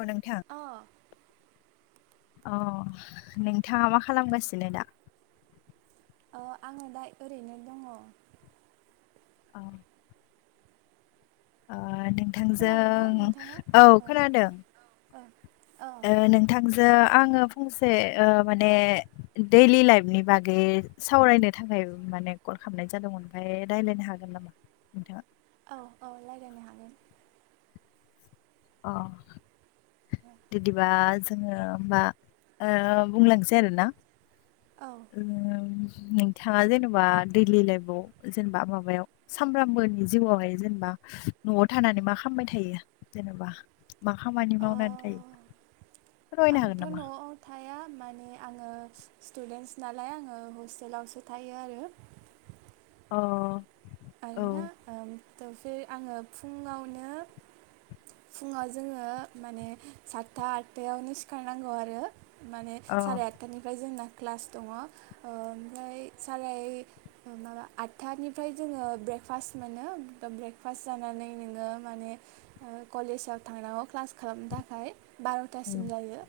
औ नोंथां अ अ नोंथांङा मा खालामगासिनो दा? अ आंङो दा ओरैनो दंङ। औ। खोनादोंना नोंथांजों नोंथाङा औ खोनादों ओ औ नोंथांजो आंङो फंसे माने दैलि लाइफनि बागै सावरायनो थाखाय माने कल खालामनाय जादोंमोन ओमफफ्राय रायजलायनो हागोन नामा नोंथांङा औ औ रायज्लायनो हागोन अ बिदिबा जोंङो हबा बुंलांनोसै आरो ना औ नोंथांङा जेनेबा दैलि लाइफआव जेनेबा माबायाव सामफ्र्रामबोनि जिउआवहाय जेनेबा न'आव थानानै मा खालामामबाय थायो? जेनेबा मा खामानि ओ मावनानै थायो? फोरमायनो हागोन आंथ' नामा न'आव थाया माने आंङो स्टुडेन्टस नालाय आङो हस्टेलावसो थायो आरो अ आरोना औ आंङो फुंङावनो फुङाव जोंङो माने सातथा आतथायावनो सिखारनांगौ आरो माने अ साराय आटथानिफ्राय जोंना क्लास दंङो ओमफ्राय सारे माबा आतथानिफ्राय जोङो ब्रेकफास्ट मोनो ब्रेकफास्ट जानानै नोंङो माने कलेजाव थांनांगौ क्लास खालामनो थाखाय बार'थासिम उम जायो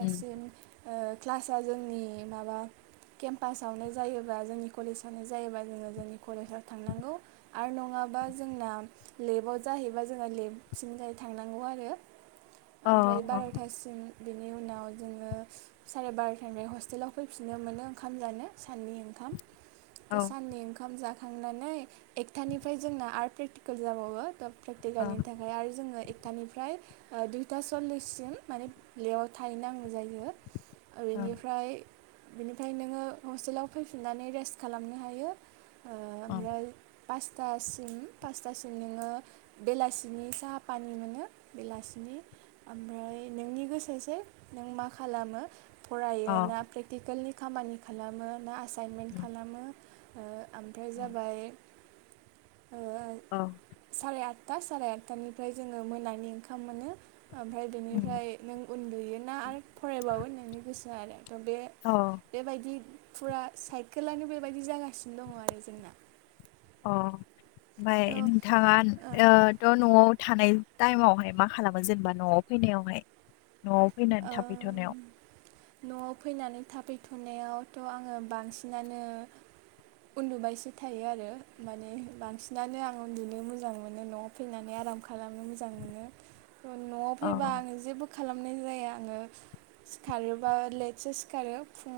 उम क्लास जोंनि माबा केम्पासावनो जायोबा जोंनि कलेजावनो जायोबा जोङो जोंनि कलेजाव थांनांगौ आरो नंङाबा जोंना लेबाव जाहैबा जोंङो लेब सिमफ्राय थांनांगौ आरो अ ओमफ्राय बार'थासिम बिनि उनाव जोंङो साराय बार'थानिफ्राय हस्टेलाव फैफिननो मोनो ओंखाम जानो साननि ओंखाम औ दा साननै ओंखाम जाखांनानै एकथानिफ्राय जोंना आरट प्रेकटिकेल जाबावो था अ प्रेकटिकेलनि थाखाय आरो जोङो एकथानिफ्राय दुइथा सल्लिससिम माने ल्लेआव थाहैनांगौ जायो। अ बेनिफ्राय बेनिफ्राय नोङो हस्टेलाव फैफिननानै रेस्ट खालामनो हायो अ ओमफ्राय पासथासिम पासथासिम नोङो बेलासिनि साहा पानि मोनो बेलासिनि ओमफ्राय नोंनि गोसोसो नों मा खालामो अ फरायो ना प्रेक्टिकेलनि खामानि खालामो ना एाइनमेन्ट उम खालामो ओ ओमफ्राय जाबाय ओ अ साराय आथ आदथा साराय आठथानिफ्राय जोङो मोनानि ओंखाम मोनो ओमफ्राय उम बेनिफ्राय नों उन्दुयोना आरो फरायबावो नोंनि गोसोआ आरो थ' बे अ बेबायदि फुरा साइकेलानो बेबायदि जागासिनो दङ आरो जोंना अ ओमाय थ' नोंथाङाथ' ओं न'आव थानाय टाइमावहाय मा खालामो जेनेबा न'आव फैनायावहाय न'आव फैनानै थाफैथ'नायाव ओम न'आव फैनानै थाफैथ'नायावथ' आङो बांसिनानो उन्दुबायसो थायो आरो माने बांसिनानो आं उन्दुनो मोजां मोनो न' फैनानै आराम खालामनो मोजां मोनो थ न'आव अ फैबा आङो जेबो खालामनाय जायो आङो सिखारोबा लेटसो सिखारो फुं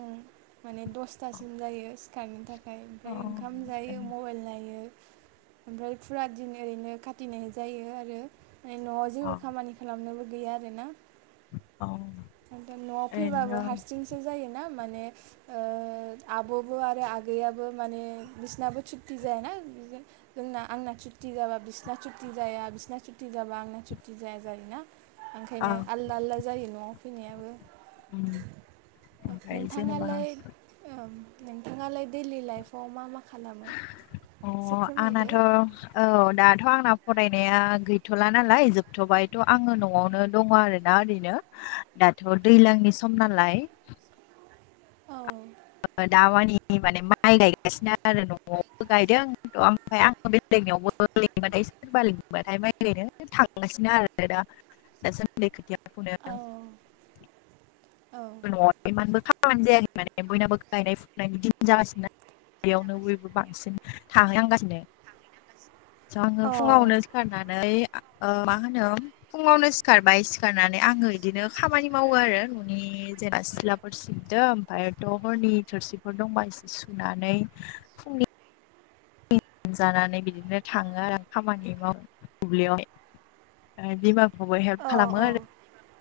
माने अ दसथासिम जायो सिखारनो था खाय अ ओमफ्राय ओंखाम जायो मबाइल नायो। ओमफ्राय फुरा दिन ओरैनो खाथिनाय जायो आरो फ्राय न'आव औ जेबो खामानि खालामनोबो गैया आरो ना औ खायथन न'आव फैबाबो हारसिंसो जायोना माने ओ आब'बो आरो आगैयाबो माने बिसनाबो सुथि जायाना बिदि जोंना आंना सुथि जाबा बिसिना सुटि जाया बिसिना सुथि जाबा आंना सुटि जाया जायोना औ ओंखायनो आलदा आलदा जायो न'आव फैनायाबो। ओमफ्राय जेनेबा नोंथाङालाय नोंथाङालाय दैलि लाइफ आव मा मा खालामो अ एसे फोरमायदो आंनाथ' औ दाथ' आंना फरायनाया गैथ'ला नालाय जोबथ'बायथ' आङो न'आवनो दङ आरो दा ओरैनो दाथ' दैज्लांनि सम नालाय औ दा मानि माइ गायगासिनो आरो न'आवबो गायदों ओमफ्राय आंङो बेलेगनियावबो लिंबाथाय सोरबा लिबाथाय माइ ओरैनो थांगासिनो आरो दा दासान्दै खोथिया फुनो। औ औ न'आव इमानबो खामानि जायाखै माने बयनाबो गायनाय फुनायनि दिन जागासिनो ना ब्लियावनो बयबो बांसिन थाहैनांगासिनो। आङो औ फुङावनो सिखारनानै मा होनो फुङावनो खारबाय सिखारनानै आङो इदिनो खामानि मावो आरो नि जायबा सिथ्लाफोर सिबदो ओमफ्रायथ' हरनि थोरसिफोर दंबा एसे सुनानै फुंनि जानानै बिदिनो थाङो आरो खामानि मावनो दुब्लियावहाय [unintelligible] खौबो औ हेल्प खालामो आरो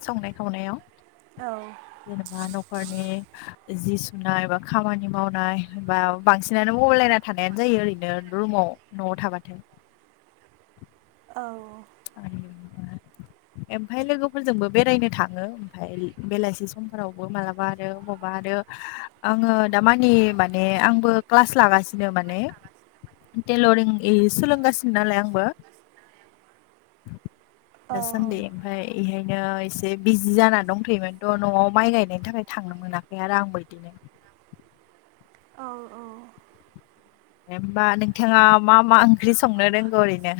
संनाय खावनायाव औ जेनेबा न'खरनि जि सुनाय बा खामानि मावनाय बा बांसिनानो बबाइल नायना थानायानो जायो ओरैनो रुमाव न'आव थाबाथाय औ ओमफाय लोगोफोरजोंबो बेरायनो थाङो। ओमफाय बेलासि समफोरावबो मालाबा आरो बबावबा आरो आङो दामानि माने आंबो क्लास लागासिनो माने टेलरिं इ सोलोंगासिनो नालाय आंबो। औ दासानदि ओमफाय एहायनो एसे बिजि जाना दंथ'योमोनथ' न'आव माइ गायनायनि थाखाय थांनो मोनाखै आरो आंबो बिदिनो औ औ होमबा नोंथाङा मा मा ओंख्रि संनो रोंगौ ओरैनो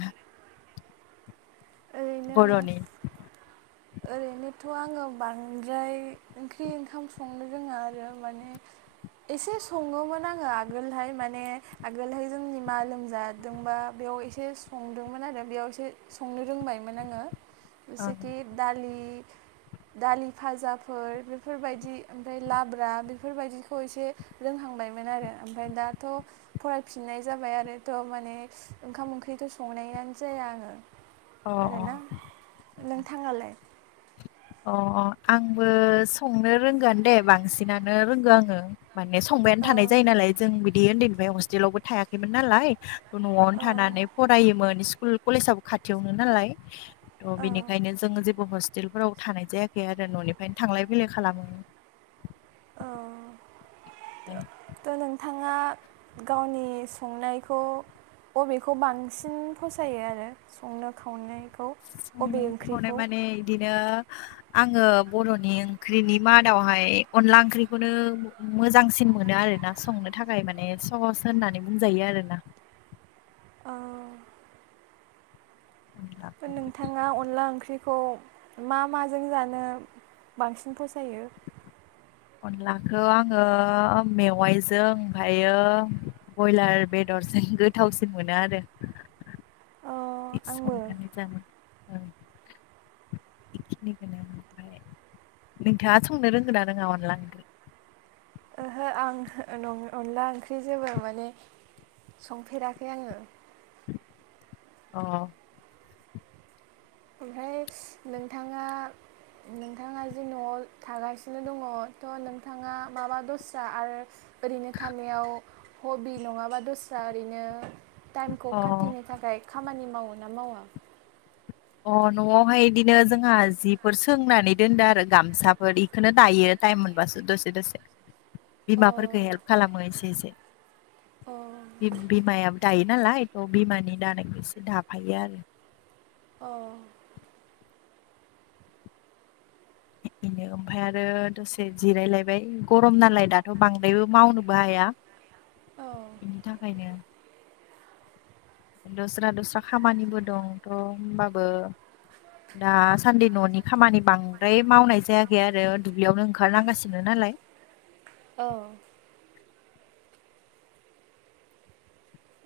ओरैनो बर'नि ओरैनोथ' आङो बांद्राय ओंख्रि ओंखाम संनो रोङा आरो माने एसे सङोमोन आङो आगोलहाय माने आगोलहाय जोंनि मा लोमजादोंबा बेयाव एसे संदोंमोन आरो बेयावससे संनो रोंबायमोन आङो ओं जेसेखि दालि दालि फाजाफोर बेफोरबायदि ओमफ्राय लाब्रा बेफोरबायदिखौ एसे रोंहांबायमोन आरो ओमफ्राय दाथ' फरायफिननाय जाबाय आरो थ' माने ओंखाम ओंख्रिथ' संनायानो जाया आङो। अ आरोना नोंथाङालाय? अ आंबो संनो रोंगोआनो दे बांसिनानो रोंगौ आङो। माने संबायानो थानाय औ जायो नालाय जों बिदि उन्दैनिफ्राय हस्टेलावबो थायाखैमोन नालाय। औ न'आवनो थानानै फरायोमोन स्कुल कलेजाबो खाथियावनो नालाय। थ' औ बेनिखायनो जों जेबो हस्टेलफोराव थानाय जायाखै आरो न'निफ्रायनो थांलाय फैलाय खालामो। औ ओमफ्राय थ' नोंथां थाङा गावनि सोंनायखौ बबेखौ बांसिन फसायो आरो संनो खावनाय। सं सनाय माने बिदिनो आङो बर'नि ओंख्रिनि मादावहाय अनला ओंख्रिखौनो मोजांसिन मोनो आरोना। संनो थाखाय माने सहस होननानै बुंजायो आरोना। औ उलथा। नोंथाङा अनला ओंख्रिखौ मा माजों जानो बांसिन फसायो? अनलाखौ आङो मेवाइजों ओमफायो। बयलार बेदरजों गोथावसिन मोनो आरो। अ [unintelligible] आंबो संनानै जानाय औ। बेखिनिखौनो ओमफ्राय नोंथाङा संनो रोंगोन ना रोङा अनखांनो? ओहो आं ओ-नं- अनला ओंख्रि जेबो माने संफेराखै आङो। अ ओमफ्राय नोंथाङा। नोंथाङा जे न'आव थागासिनो दङ थ' नोंथाङा माबा दस्रा आरो ओरैनो थानायाव हबि नङाबा दस्रा ओरैनो। टाइमखौ अ खाथिनो थाखाय खामानि मावो ना मावा? अ न'आवहाय बिदिनो जोंहा जिफोर सोंनानै दोनदो आरो गामसा बेखौनो दायो टाइम मोनबासो दसे दसे। अ बिमाफोरखो हेल्प खालामो एसे एसे। अ बिमायो दायो नालाय थ' बिमानि दानायखौ एसे दाफायो आरो। अ बेनो ओमफ्राय आरो दसे जिरायलायबाय गरम नालाय दाथ' बां बायबो मावनोबो हाया बेनि थाखायनो। दस्रा दस्रा खामानिबो दंथ' होनोमबाबो। दाासान्दि न'नि खामानि बांद्राय मावनाय जायाखै आरो दुब्लियावनो ओंखारनांगासिनो नालाय। अ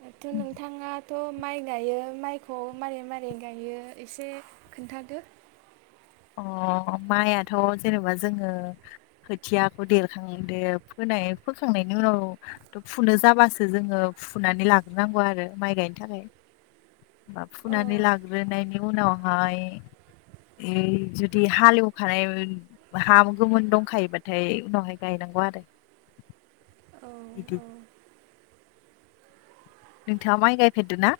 दाथ' नोंथाङा थ' माइ गायो माइखौ मारै मारै गायो एसे खोन्थादो। अ माइआथ' जेनेबा जोङो। खोथियाखौ देरखांदो फोनाय फोखांनायनि उनाव। थ' फुनो जाबासो जोङो फुनानै लाग्रोनांगौ आरो माइ गायनो थाखाय। मा औ फुनानै लाग्रोनायनि उनावहाय। ए जुदि हालेवखानाय हा गोमोन दंखायोबाथाय उनावहाय गायनांगौ आरो औ बिदि औ नोंथाङा माइ गायफेरदो ना?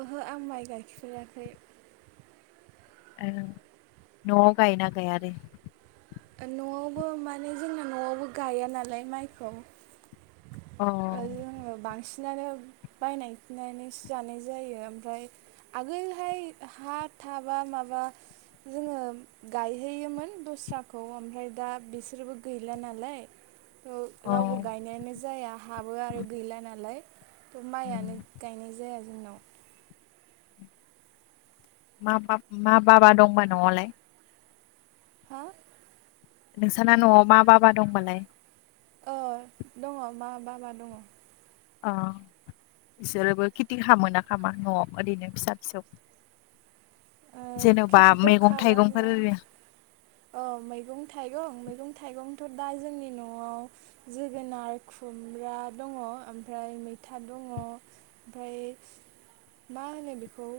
ओहो आं माइ गाइफेराखै। औ न'आव गायनाा गाय आरो? ओ-न'आवबो माने जोंना न'आवबो गाया नालाय माइखौ। अ ओ-जोङो बांसिनानो बायनाय फिनानैसो जानाय जायो ओमफ्राय आगोलहाय हा थाबा माबा। जोङो गायहोयोमोन दस्राखौ ओमफ्राय दा बिसोरबो गैला नालाय। थ' अ रावबो गायनायानो जाया हाबो आरो गैला नालाय। माइयनो उम। गायनाय जाया जोंनाव। मा मा बाबा दंबा न'आवलाय हा? नोंसाना न'आव मा-बाबा दंबालाय। अ दङ मा-बाबा दङ। अ। बिसोरोबो खेथि खालामो ना खामा न'आव ओरैनो फिसा फिसौ? जेन'बा खेथिथ' मैगं खालामा थाइगंफोर ओरै औ मैगं थाइगं, मैगं थाइगंथ' दा जोंनि न'आव जोगोनार खुमब्रा दङ ओमफ्राय मैथा दङ। ओमफ्राय मा होनो बेखौ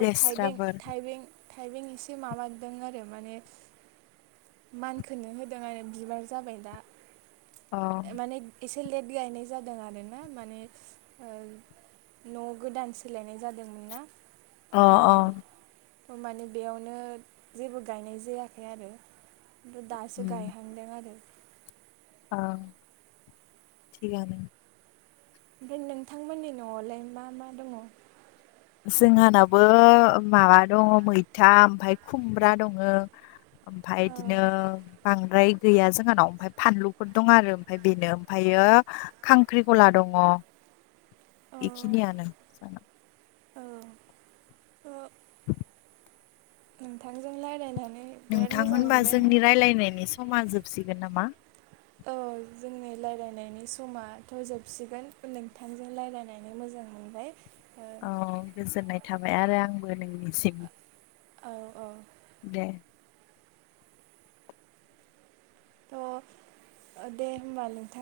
औ थाइबें लेस्राफोर थाइबें थाइबें एसे माबादों आरो माने मानखोनो होदों आरो बिबार जाबाय दा अ ओ माने एसे लेट गायनाय जादों आरोना माने ओ न' गोदान सोलायनाय जादोंमोन ना अ ओंखायनो। माने बेयावनो जेबो गायनाय जायाखै आरो। खिन्थु दासो गायहांदों आरो। ओ [inaudible] थिगानो। ओमफ्राय नोंथांमोननि न'आवलाय मा मा दङ? जोंहानावो माबा दङ मैथा ओमफाय खुमब्रा दङ। ओमफाय बिदिनो बांद्राय गैया जोंहानाव ओमफ्राय फानलुफोर दं आरो ओमफ्राय बेनो ओमफ्रायो खांख्रि खला दङ। औ एखिनि आनो जाना। औ [inaudible] नोंथांजों रायलायनानै नोंथां होनबा जोंनि रायलायनायनि समा जोबसिगोन नामा? औ जोंनि रायलायनायनि समाथ' जोबसिगोन नोंथांजों रायज्लायनानै मोजां मोन ओमफाय औ गोजोननाय थाबाय आरो आंबो नोंनिसिम। औ औ। दे। थ' ओ दे होनोमबा नोंथां।